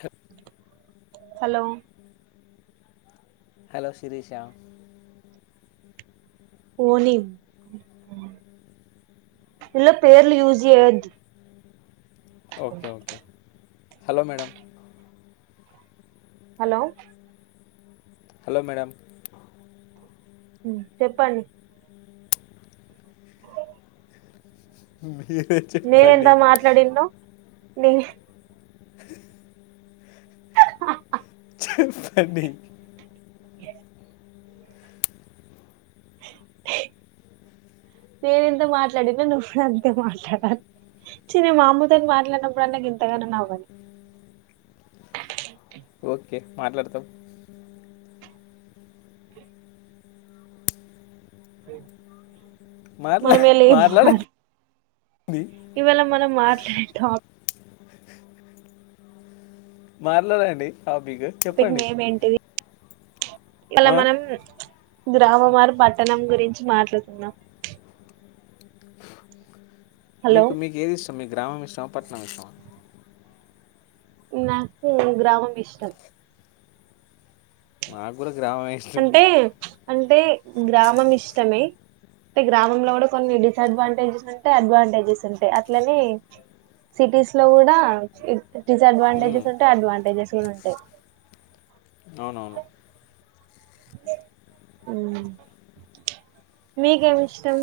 హ్ hello hello Sirisha ఓని ఇన్ల పేర్లు యూస్ జేయ్యొద్దు okay okay hello madam hello hello madam ఉం చెప్పండి ఉమ్ నేను ఎంత మాట్లాడిన్నో నీ చెప్పండి ఏస్ నేను ఎంత మాట్లాడిన్నో నువ్వు కూడ అంతే మాట్లాడలి చిన్న నా మామ్మతోని మాట్లాడినప్పుడన్న గింతగనం నవ్వలే ఓకే మాట్లాడుతాం మాట్లా మనమే లేపాలి మాట్లాడండి ఇవ్వాళా మనం మాట్లాడే టాప్ మాట్లాడండి టాపిక్ చెప్పండి అలా ఆ? మనం గ్రామ మారు పట్టణం గురించి మాట్లాడుతున్నాం హలో మీకు మీకు ఏది ఇష్టం మీ గ్రామం ఇష్టమా పట్టణం ఇష్టమా నాకు గ్రామం ఇష్టం నాగూడా అంటే అంటే గ్రామం ఇష్టమే అంటే గ్రామంలో కూడా కొన్ని డిసడ్వాంటేజస్ ఉంటాయి అడ్వాంటేజెస్ ఉంటాయి అట్లనే సిటీస్ లో గూడా ఉమ్, డిసఅడ్వాంటేజెస్ ఉంటాయి అడ్వాంటేజెస్ గూడా ఉంటాయ్ అవునవును ఉ నీకేమి ఇష్టం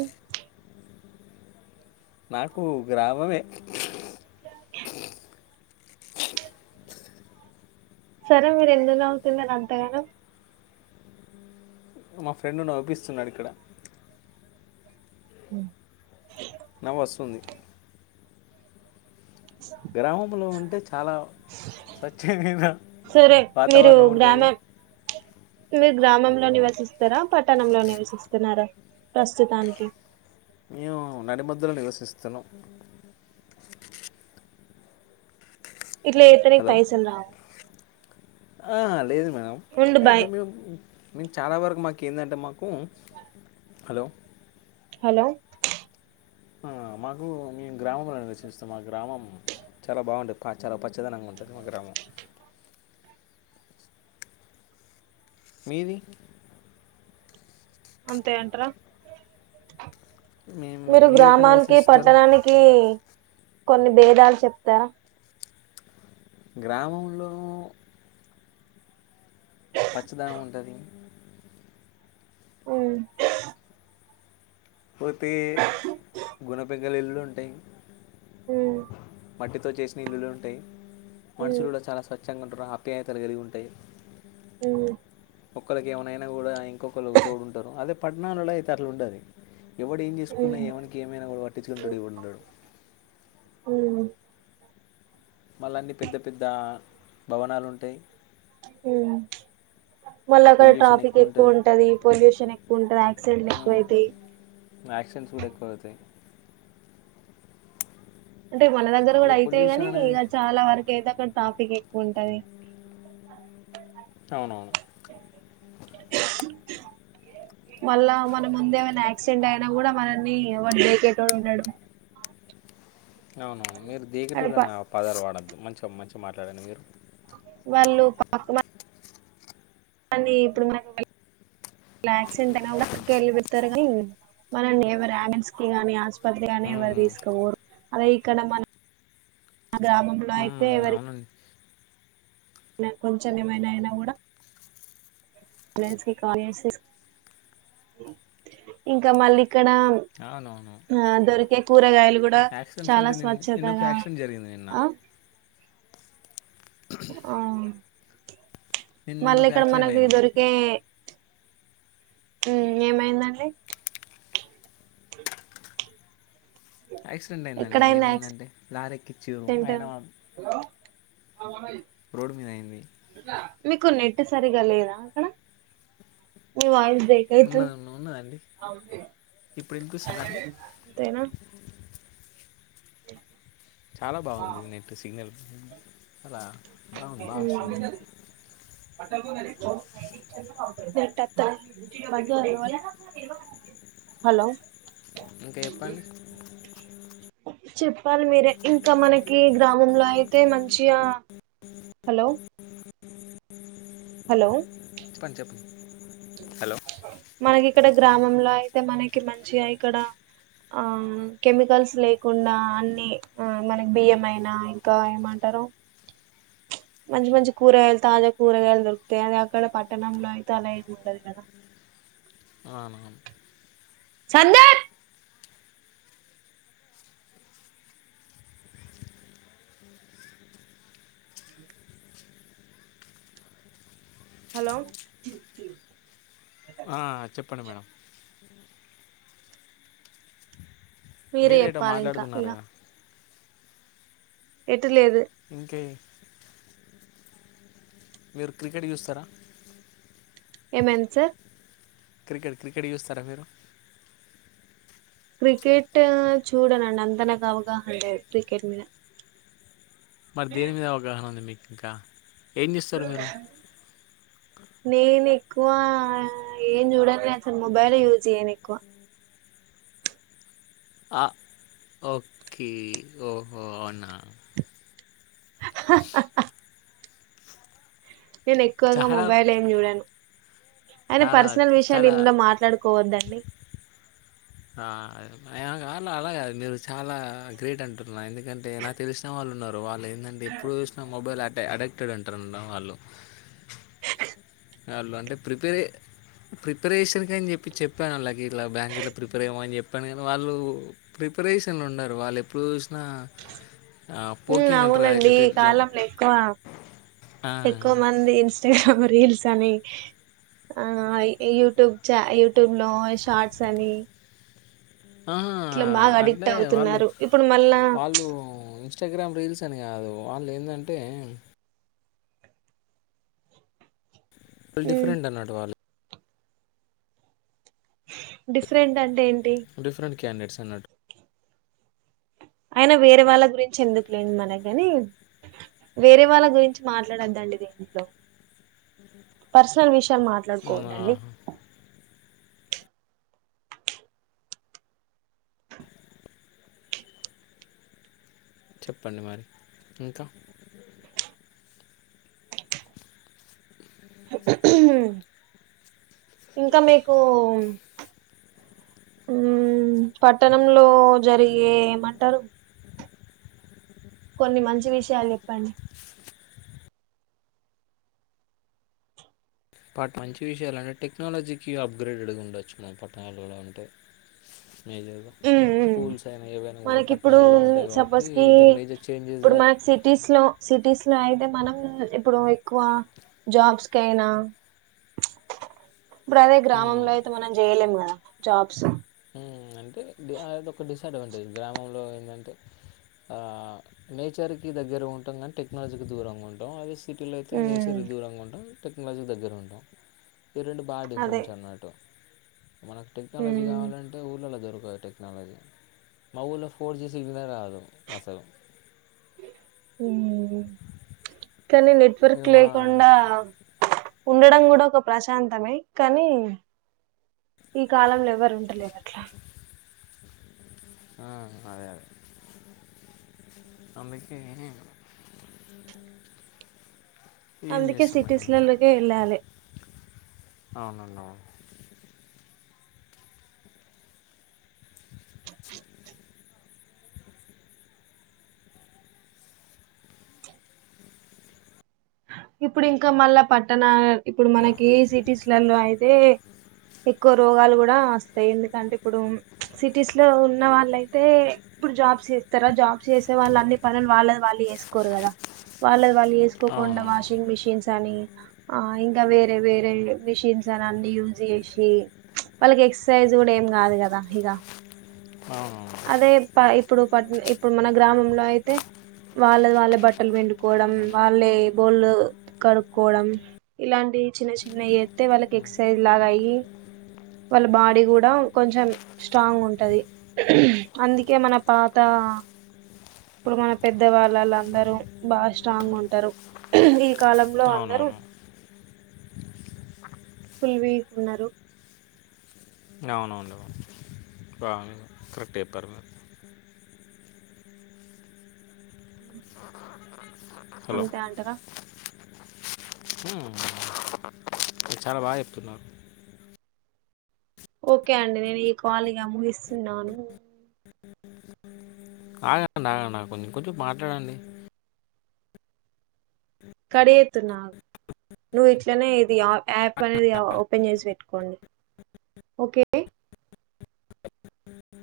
నాకు గ్రామమే సరే మీరు ఎందుకు నవ్వుతున్నారు అంతగనం మా ఫ్రెండ్ నవ్విపిస్తున్నాడు ఇక్కడ ఉ నవ్ వస్తుంది గ్రామంలో ఉంటే చాలా స్వచ్ఛమై సరే మీరు గ్రామం మీరు గ్రామంలో నివసిస్తారా పట్టణంలో నివసిస్తున్నారా ప్రస్తుతానికి మేము నడిమధ్యలో నివసిస్తున్నాం ఇట్లా చెపితేయ్ నీకు హలో పైసల్ రావు ఆ లేదు మేడం ఉండు అయితే బాయ్ మేమ్ మేము చాలా వరకు మాకి కిందంటె మాకు హలో హలో ఆ మాకు మేము గ్రామంలో నివసిస్తాం మా గ్రామం చాలా బాగుంటది పచ్చా చాలా పచ్చదనంగా ఉం ఉంటది మ గ్రామం మీది అంతే అంటారా మీ- మీ- మీరు ఎక్కడ గ్రామానికి నివసిస్తారు పట్టణానికి కొన్ని భేదాలు చెప్తారా గ్రామంలో పచ్చదనం ఉంటది ఉమ్ పోతే గుణపెగలు ఇల్లు ఉంటాయి ఉ మట్టితో చేసిన ఇల్లులు ఉంటాయి ఉమ్, మనుషులు కూడా చాలా స్వచ్ఛంగా ఉంటారు ఆప్యాయతలు కలిగి ఉంటాయి ఉమ్ ఒక్కల కి ఏమైనా అయినా కూడా ఇంకొకలు తోడుంటారు అదే పట్టణాలలు అయితే అట్ల ఉండది ఎవడు ఏం చేసుకున్నా ఉమ్, ఎవనికి ఏమైనా వా పట్టించుకుంటాడు ఎవడుండు ఉమ్, మళ్ళ అన్ని పెద్ద పెద్ద భవనాలు ఉంటాయి ఉమ్ మళ్ళ అక్కడ పొల్యూషన్ ట్రాఫిక్ ఎక్కువ ఉంటుంది ఉంటది పొల్యూషన్ ఎక్కువ ఉంటది యాక్సిడెంట్ ఎక్కువవుతాయి యాసిడెట్స్ కూడా ఎక్కువ అవుతాయి అంటే మన దగ్గర ఇక కూడా అయితయి గాని పొల్యూషన్ ఇక అనేది చాలా వరకు అయితే అక్కడ్ టాఫిక్ ఎక్కువ ఉంటది అవునవును మళ్ళా మన ముందేమన్నా యక్సెండ్ అయినా కూడా మనన్ని ఎవడు [inaudible] ఉండడు అవునవును మీరు దీగి అక్కడ ప- [inaudible] పదాలు వాడొద్దు మంచిగా మంచి గ్ మాట్లాడండి మీరు వాళ్ళు పాప మ్ అనీ ఇప్పుడు మాల్ ఇలా యాక్సెంట్ అయినా కూడా కెళ్ళిపెడతారు కానీ మనల్ని ఎవరు యమెన్సీకిగాని ఆస్పత్రికిగాని నన్ను ఎవరు ఉమ్, తీసుకవోరు అలా ఇక్కడ మన మ గ్రామంలో అయితే ఉమ్, ఎవరి అవునండి న్య కొంచెం ఏమైనా అయినా కూడా అంబులెన్స్ కి కాల్ చేసి ఇంకా మళ్ళీ ఇక్కడ అవునవును ఆ దొరికే కూరగాయలు కూడా యాక్సిడెంట్స్ చాలా అంటే నేన్ నిన్నొక స్వచ్ఛతగా యాక్సిడెంట్ జరిగింది నిన్న ఆ ఆ నిన్న నిన్న మళ్ళీ ఒక ఇక్కడ యాక్సిడెంట్ మనకి అయింది దొరికే మ్ ఏమైందండి యాక్సిడెంట్ అయిందండి ఎక్కడైంది ఏమైందంటే లారెక్కి చీరు యాక్సిడెంట్ అయినా [inaudible] రోడ్ మీద అయింది మీకు నెట్ సరిగా లేదా అక్కడ మీ వాయిస్ బ్రేక్ అయితుంది ఉన్నది ఉన్న- ఉన్నదండి ఇప్పుడు వినిపిస్తుందా అండి అంతేనా చాలా బాగుంది నెట్ సిగ్నల్ అలా బాగుంది బాస్తుంది [unintelligible] హలో ఇంక చెప్పండి చెప్పాలి మీరే ఇంకా మనకి గ్రామంలో అయితే మంచిగా హలో హలో చెప్పం చెప్పు మనకి ఇక్కడ గ్రామంలో అయితే మనకి మంచిగా ఇక్కడ ఆ కెమికల్స్ లేకుండా అన్ని ఆ మనకి బియ్యమైన ఇంకా ఏమంటా తరు మంచి మంచి కూరగాయలు తాజా కూరగాయలు దొరుకుతాయి అదే అక్కడ పట్టణంలో అయితే అలా ఏమి ఉండదు కదా అవునవ్ సందీప్ హలో ఆ చెప్పండి మేడం మీరే మీరు ఏటో చెప్పాలి ఇంకా మాట్లాడుతున్నారు ఇగ కదా లేదు ఇంకే మీరు క్రికెట్ చూస్తారా ఏమైంది సార్ క్రికెట్ క్రికెట్ చూస్తారా మీరు క్రికెట్ చూడనండి అంత నాకు అవగాహన లేదు క్రికెట్ మీన మరి దేని మీద అవగాహన ఉంది మీకు ఇంక ఏం చేస్తారు మీరు నేను ఎక్కువ ఎం చూడను. అసలు మొబైల్ యూజ్ చేయ్యను ఎక్కువ. అ ఒకే ఓహో అవున హహ్ హహ్ నేను ఎక్కువగా చాలా మొబైల్ ఏం చూడను అయిన చాలా పర్సనల్ విషయాలు చాలా ఇండ్ల మాట్లాడుకోవద్దు అండి. ఆ ల్ ఆ అలాగ కదు మీరు చాలా గ్రేట్ అంటున్న ఎందుకంటే నాకు తెలిసిన వాళ్ళు ఉన్నారు వాళ్ళు ఎందంటే ఎప్పుడు చూసిన మొబైల్ ఆట్ అడేక్టెడ్ ఉంటారు వాళ్ళు వాళ్ళు అంటే ప్రిపేరే ప్రిపరేషన్ కని చెప్పి చెప్పాను అల్లాకి ఇట్ల బ్యాంక్ గిట్లా ప్రిపేర్ అయ్యమొ అని చెప్పాను కానీ వాళ్ళు ప్రి ప్రిపరేషన్లు ఉండరు వాళ్ళు ఎప్పుడు చూసినా ఆ, మ్ పోకింగ్ అంటారు కదా, అవునండి ఇట్లా ఈ ఇట్లా ఇట్లా. కాలంలో ఎక్కువ ఆ, ఎక్కువ మంది ఇన్స్టాగ్రామ్ రీల్స్ అని ఆ ఇ యూటు చ్ యూటుబ్ లో షార్ట్స్ అని ఆ ఇట్లా బాగా అడిక్ట్ అంటే వాళ్ళు అవుతున్నారు ఇప్పుడు మళ్ళా వాళ్ళు ఇన్స్టాగ్రామ్ రీల్స్ సని కాదు వాళ్ళు ఎందంటే ఫుల్ ఉమ్ డిఫరెంట్ అన్నట్టు వాళ్ళు డిఫరెంట్ అంటే ఎం డిఫరెంట్ క్యాండేట్స్ అన్నట్టు అయిన వేరే వాళ్ళ గురించి ఎందుకులేండి మనకుగాని వేరే వాళ్ళ గురించి మాట్లాడద్దండి. దింట్లో పర్సనల్ విష్ మ్, మాట్లాడుకోవదండి ఆహా. చెప్పండి మరి ఇంక ఇంక మీకూ మ్ పట్టణంలో జరిగే ఏమంటారు కొన్ని మంచి విషయాలు చెప్పండి బట్ మంచి విషయలు అంటే టెక్నాలజీకి అప్గ్రేడడ్ ఉండవచ్చు మనం పట్టణాలలో ఉంటే మేజర్గా ఉమ్ ఉమ్ స్కూల్స్ అయినా ఏవైనా కూడా మనకి ఇప్పుడు పట్టణాలలో ఉంటాయి కాబట్టి సపోజ్ కి ద మేజర్ చేంజెస్ ఇప్పుడు దట్ మనకి సిటీస్ లో సిటీస్ లొ అయితే మనం ఇప్పుడు ఎక్కువ జాబ్స్ కి అయినా బ్రదే గ్రామంలో అయితే మనం చేయలేం కదా జాబ్స్ హ్మ్ అంటే అది ఒకటి డిస్సడ్వాంటేజ్ గ్రామంలో ఎందంటే ఆ నేచర్ కి దగ్గర ఉంటాం కానీ టెక్నాలజీకి దూరంగా ఉంటాం అది సిటీలో అయితే నేచర్ కి దూరంగా ఉంటాం టెక్నాలజీ దగ్గర ఉంటాం ఈ రెండు బాగా అదే డిఫరెంట్స్ అన్నట్టు మనకు టెక్నాలజీ ఉమ్ కావాల ఊర్లలో దొరకదు టెక్నాలజీ మా ఊళ్లో ఫోర్ జీ సిగ్నల్ రాదు అసలు హ్మ్ కానీ ఇక నెట్వర్క్ మా లేకుండా ఉండడం కూడా ఒక ప్రశాంతమే కానీ ఈ కాలంల ఎవరు ఉంటలేరు అట్లా ఆ అదే అదే అందుకే ఏం అందుకే చేస్తాం మేడం సిటీస్లా ఇక లకే వెళ్ళాలి అవునండి అవును చ్ ఇప్పుడు ఇంకా మళ్ళా పట్టణ ఇప్పుడు ఇక మనకీ సిటీస్లలో అయితే ఎక్కువ రోగాలు కూడా వస్తాయి ఎందుకంటే ఇప్పుడు ప్చ్ సిటీస్ లో ఉన్న వాళ్ళయితే తె ఇప్పుడు జాబ్స్ చేస్తారా జాబ్స్ చేసే వాళ్ళు అన్ని పనులు వాళ్లది వాళ్ళు చెసుకోరు కదా వాళ్ళద్ వాల్ చేసుకోకుండా అవునవును వాష్ మిషన్స్ అని ఆ ఇంకా వేరే వేరే మిషన్స్ అని అన్ని యూస్ చేసి ప్చ్ వాళ్ళకి ఎక్సర్సైజ్ కూడా ఏం కాదు కదా ఇక అవునవును అదే పైప్ ఇప్పుడు పట్ ఇప్పుడు మన గ్రామంలో అయితే వాళ్లది వాలే బట్టలు విండుకోవడం వాలె బోళ్ళు కడుక్కోవడం ఇలాంటివి చిన్న చిన్నవి చేస్తే వాళ్ళకి ఎక్సర్సైజ్ లాగా అయ్యి వాళ్ళ బాడీ కూడా కొంచెం స్ట్రాంగ్ ఉంటది అందుకే మన పాత ఆ ఇప్పుడు మన పెద్ద వాళ్ళళ అందరూ బాగా స్ట్రాంగ్ ఉంటారు ఈ కాలంలో అందరూ అవునవును ఫుల్ వీక్ ఉన్నారు అవునవును బాగానే కరెక్ట్ చెప్పారు మీరు ఊ అంతే అంటార హ్మ్ మీర్ చాలా బాగా చెప్తున్నారు ఓకే అండి నేను ఈ కాల్ ఇగ ముగిస్తునాను ఆగండి ఆగండి కొంచం కొంచం మాట్లాడండి కడ్ చేతున అగు నువ్వు ఇట్లనే ఇది ఆ యాప్ అనేది ఓపెన్ చేసి పెట్టుకోండి ఓకే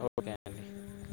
ఓకే అండి